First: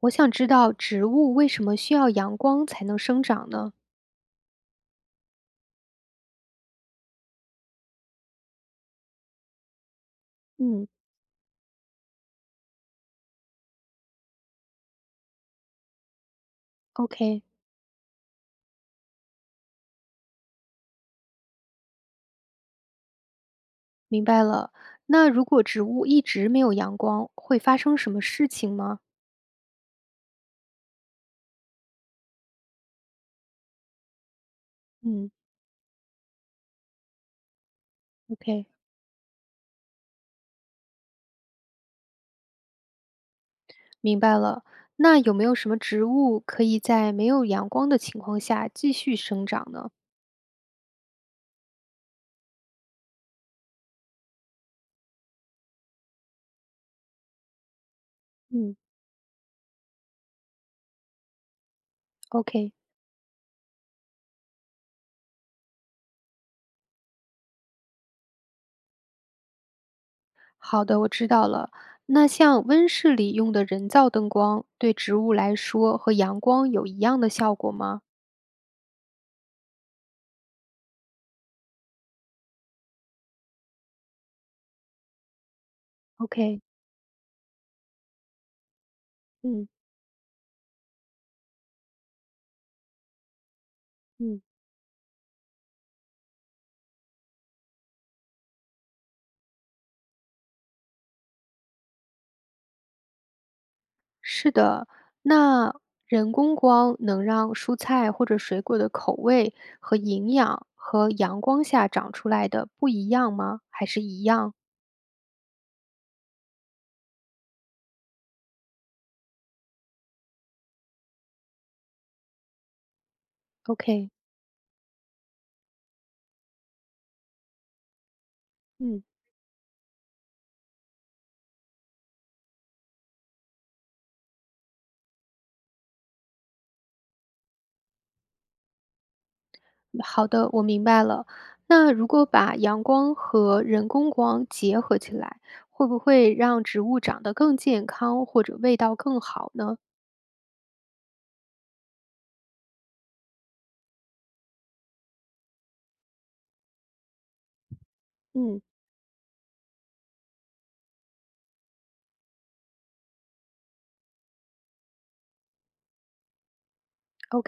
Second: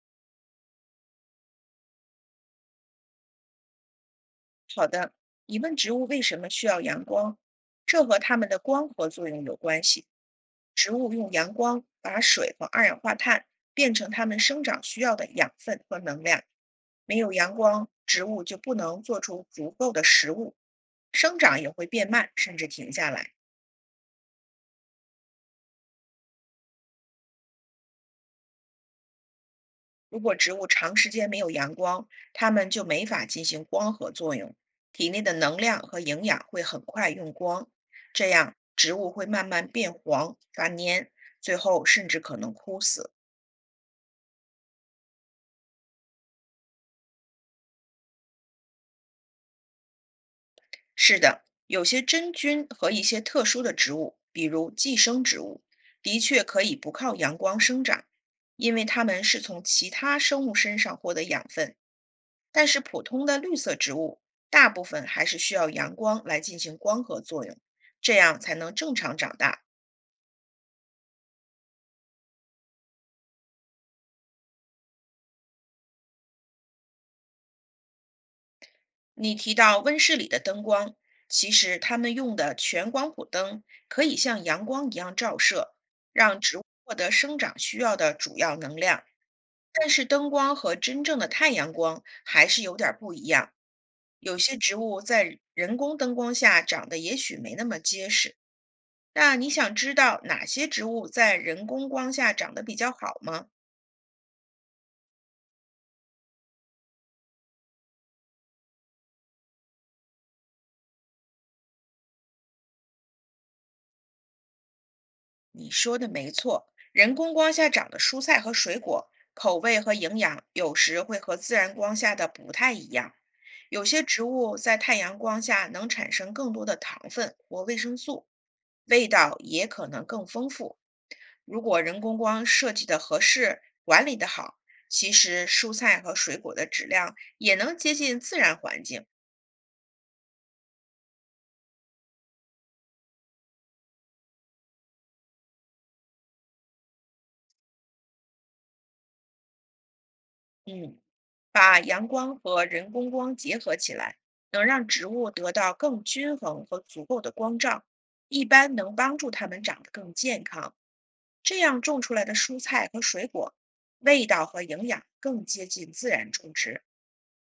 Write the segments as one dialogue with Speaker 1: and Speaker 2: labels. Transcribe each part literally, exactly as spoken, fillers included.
Speaker 1: 我想知道植物为什么需要阳光才能生长呢？
Speaker 2: 好的，你问植物为什么需要阳光，这和它们的光合作用有关系。
Speaker 1: 嗯，
Speaker 2: 植物用阳光把水和二氧化碳变成它们生长需要的养分和能量。没有
Speaker 1: OK，
Speaker 2: 阳光，植物就不能做出足够的食物，生长也会变慢，甚至停下来。
Speaker 1: 明白了。那如果植物一直没有阳光，会发生什么事情吗？
Speaker 2: 如果植物长时间没有阳光，它们就没法进行光合作用，体内
Speaker 1: 嗯，
Speaker 2: 的能量和营养会很快用光，这样
Speaker 1: ？OK，
Speaker 2: 植物会慢慢变黄、发蔫，最后甚至可能枯死。
Speaker 1: 明白了。那有没有什么植物可以在没有阳光的情况下继续生长呢？
Speaker 2: 是的，有些真菌和一些特殊的植物，比如寄生植物，的确可以不靠阳光生长，因
Speaker 1: 嗯，
Speaker 2: 为它们是从其他生物身上获得养分。但
Speaker 1: ？OK，
Speaker 2: 是普通的绿色植物大部分还是需要阳光来进行光合作用，这样才能正常长大。
Speaker 1: 好的，我知道了。那像温室里用的人造灯光，对植物来说和阳光有一样的效果吗
Speaker 2: 你提到温室里的灯光，其实它们用的全光谱灯可以像阳光一样照射，让植
Speaker 1: ？OK，
Speaker 2: 物获得生长需要的主要能量。
Speaker 1: 嗯。
Speaker 2: 但是灯光和真正的太阳光还是有点儿不一样，有
Speaker 1: 嗯。
Speaker 2: 些植物在人工灯光下长得也许没那么结实。那你想知道哪些植物在人工光下长得比较好吗？
Speaker 1: 是的，那人工光能让蔬菜或者水果的口味和营养和阳光下长出来的不一样吗？还是一样
Speaker 2: 你说的没错，人工光下长的蔬菜和水果，口味和营养有时会和自然光下的不太一样。有些
Speaker 1: ？OK，
Speaker 2: 植物在太阳光下能产生更多的糖分或维生素，
Speaker 1: 嗯，
Speaker 2: 味道也可能更丰富。如果人工光设计的合适，管理的好，其实蔬菜和水果的质量也能接近自然环境。
Speaker 1: 好的，我明白了。那如果把阳光和人工光结合起来，会不会让植物长得更健康或者味道更好呢？
Speaker 2: 嗯，把阳光和人工光结合起来，能让植物得到更均衡和足够的光照，一
Speaker 1: 嗯
Speaker 2: 般能帮助它们长得更健康。这样种出来的蔬菜和水果，味道和营养更接近自然种植。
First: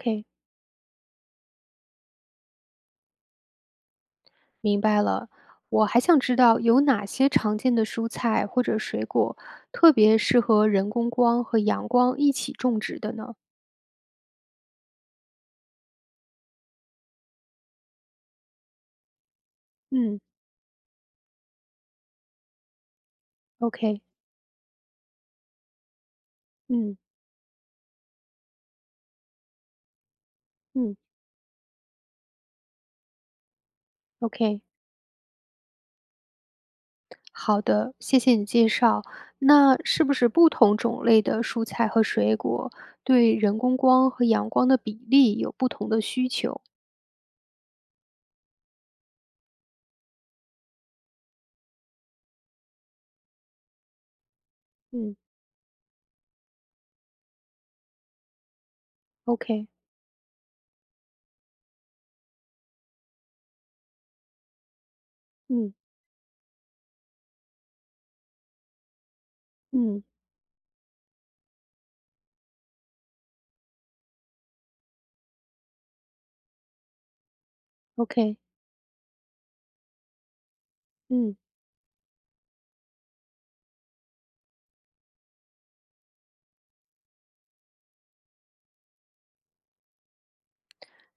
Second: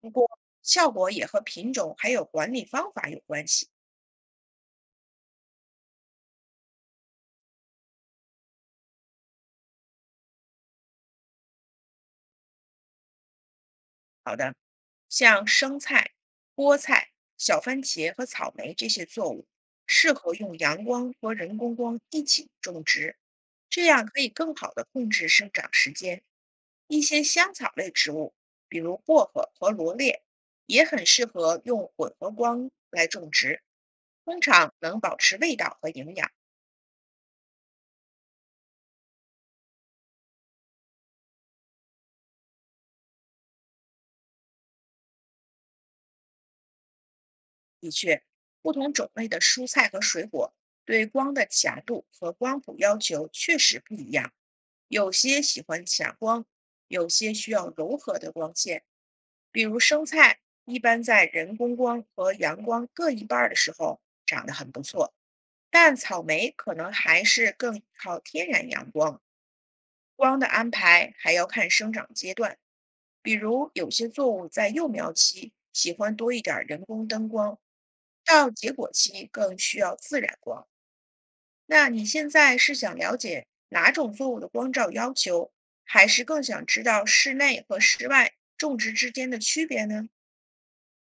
Speaker 2: 不过，效果也和品种还有管理方法有关系。
Speaker 1: 明白了，我还想知道有哪些常见的蔬菜或者水果特别适合人工光和阳光一起种植的呢？
Speaker 2: 好的，像生菜、菠菜、小番茄和草莓这些作物，适
Speaker 1: 嗯
Speaker 2: 合用阳光和人工光一起种植，这
Speaker 1: ，OK，
Speaker 2: 样可以更好的控制生长时间。
Speaker 1: 嗯
Speaker 2: 一些香草类植物，比如薄荷和罗列，也
Speaker 1: 嗯
Speaker 2: 很适合用混合光来种植，通
Speaker 1: ，OK，
Speaker 2: 常能保持味道和营养。
Speaker 1: 好的，谢谢你介绍。那是不是不同种类的蔬菜和水果对人工光和阳光的比例有不同的需求？
Speaker 2: 的确，不同种类的蔬菜和水果对光的强度和光谱要求确实不一样，有
Speaker 1: 嗯
Speaker 2: 些喜欢强光，有些需要柔和的光线。比
Speaker 1: ，OK，
Speaker 2: 如生菜，一般在人工光和阳光各一半儿的时候长得很不错，
Speaker 1: 嗯
Speaker 2: 但草莓可能还是更靠天然阳光。
Speaker 1: 嗯
Speaker 2: 光的安排还要看生长阶段，比如有些作物在幼苗期喜欢多一点儿人工灯光，
Speaker 1: ，OK，
Speaker 2: 到结果期更需要自然光。
Speaker 1: 嗯。
Speaker 2: 那你现在是想了解哪种作物的光照要求，还是更想知道室内和室外种植之间的区别呢？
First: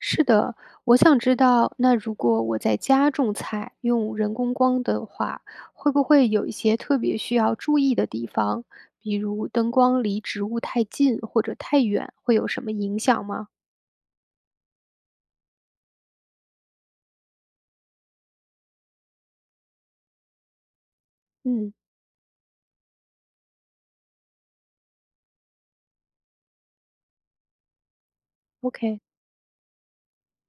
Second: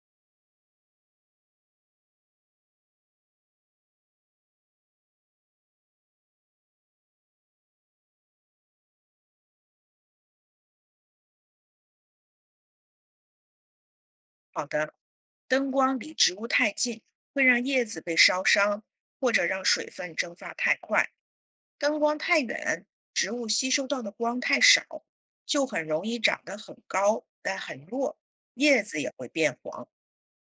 Speaker 1: 是的，我想知道，那如果我在家种菜，用人工光的话，会不会有一些特别需要注意的地方？比如灯光离植物太近或者太远，会有什么影响吗？
Speaker 2: 好的，灯光离植物太近，会让叶子被烧伤，或者让水分蒸发太快。
Speaker 1: 嗯
Speaker 2: 灯光太远，植物吸收到的光太少，就很容易长得很高但很弱，叶
Speaker 1: ，OK，
Speaker 2: 子也会变黄。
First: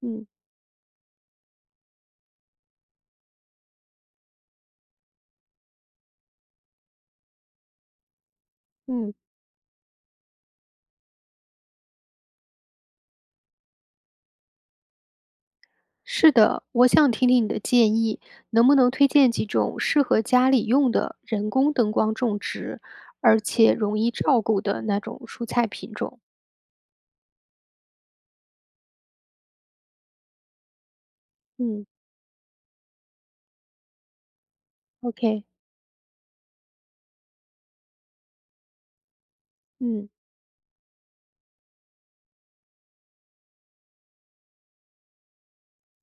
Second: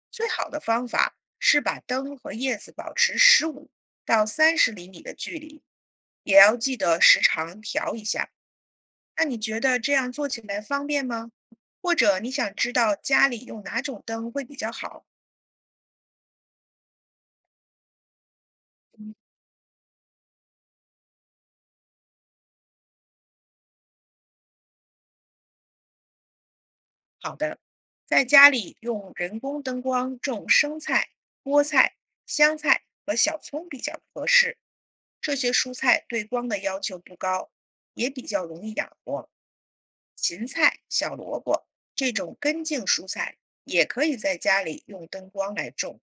Speaker 1: 嗯
Speaker 2: 最好的方法是把灯和叶子保持十五到三十厘米的距离，也要记得时常调一下。
Speaker 1: 嗯，
Speaker 2: 那你觉得这样做起来方便吗？或者你想知道家里用哪种灯会比较好？
Speaker 1: 是的，我想听听你的建议，能不能推荐几种适合家里用的人工灯光种植，而且容易照顾的那种蔬菜品种？
Speaker 2: 好的，在家里用人工灯光种生菜、菠
Speaker 1: 嗯
Speaker 2: 菜、香菜和小葱比较合适。这
Speaker 1: ，OK，
Speaker 2: 些蔬菜对光的要求不高，也比较容易养活。
Speaker 1: 嗯
Speaker 2: 芹菜、小萝卜这种根茎蔬菜也可以在家里用灯光来种，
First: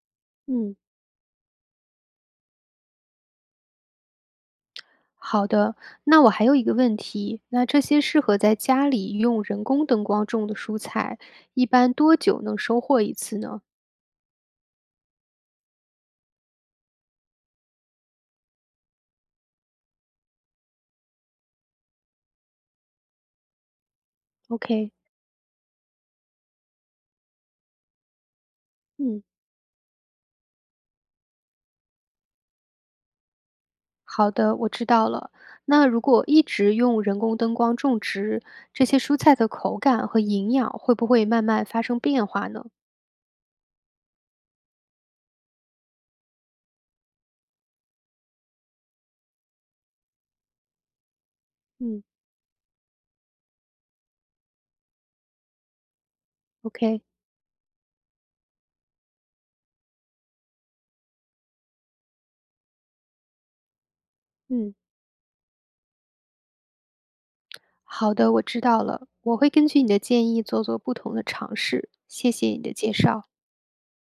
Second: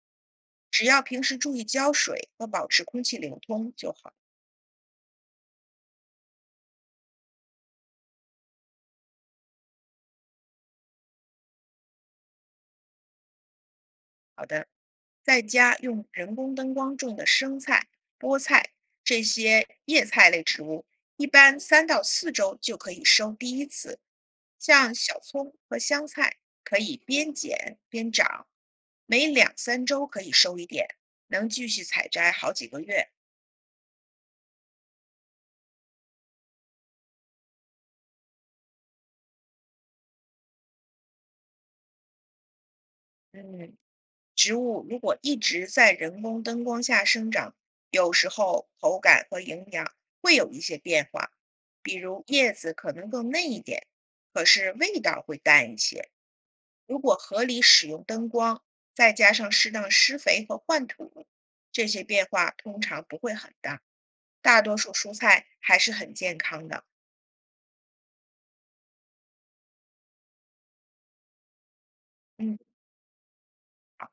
Speaker 1: 嗯。
Speaker 2: 只要平时注意浇水和保持空气流通就好。
Speaker 1: 好的，那我还有一个问题，那这些适合在家里用人工灯光种的蔬菜，一般多久能收获一次呢
Speaker 2: 好的。在家用人工灯光种的生菜、菠菜这些叶菜类植物，一般三到四周就可以收第一次。
Speaker 1: ？OK，
Speaker 2: 像小葱和香菜可以边剪边长，
Speaker 1: 嗯，
Speaker 2: 每两三周可以收一点，能继续采摘好几个月。
Speaker 1: 好的，我知道了。那如果一直用人工灯光种植，这些蔬菜的口感和营养会不会慢慢发生变化呢？
Speaker 2: 嗯，植物如果一直在人工灯光下生长，有时候口感和营养会有一些变化，比
Speaker 1: 嗯
Speaker 2: 如叶子可能更嫩一点，可是味道会淡一些。如
Speaker 1: ，OK，
Speaker 2: 果合理使用灯光，再加上适当施肥和换土，这些变化通常不会很大。大
Speaker 1: 嗯，
Speaker 2: 多数蔬菜还是很健康的。
Speaker 1: 好的，我知道了，我会根据你的建议做做不同的尝试。谢谢
Speaker 2: 嗯，
Speaker 1: 你的介绍。
Speaker 2: 好。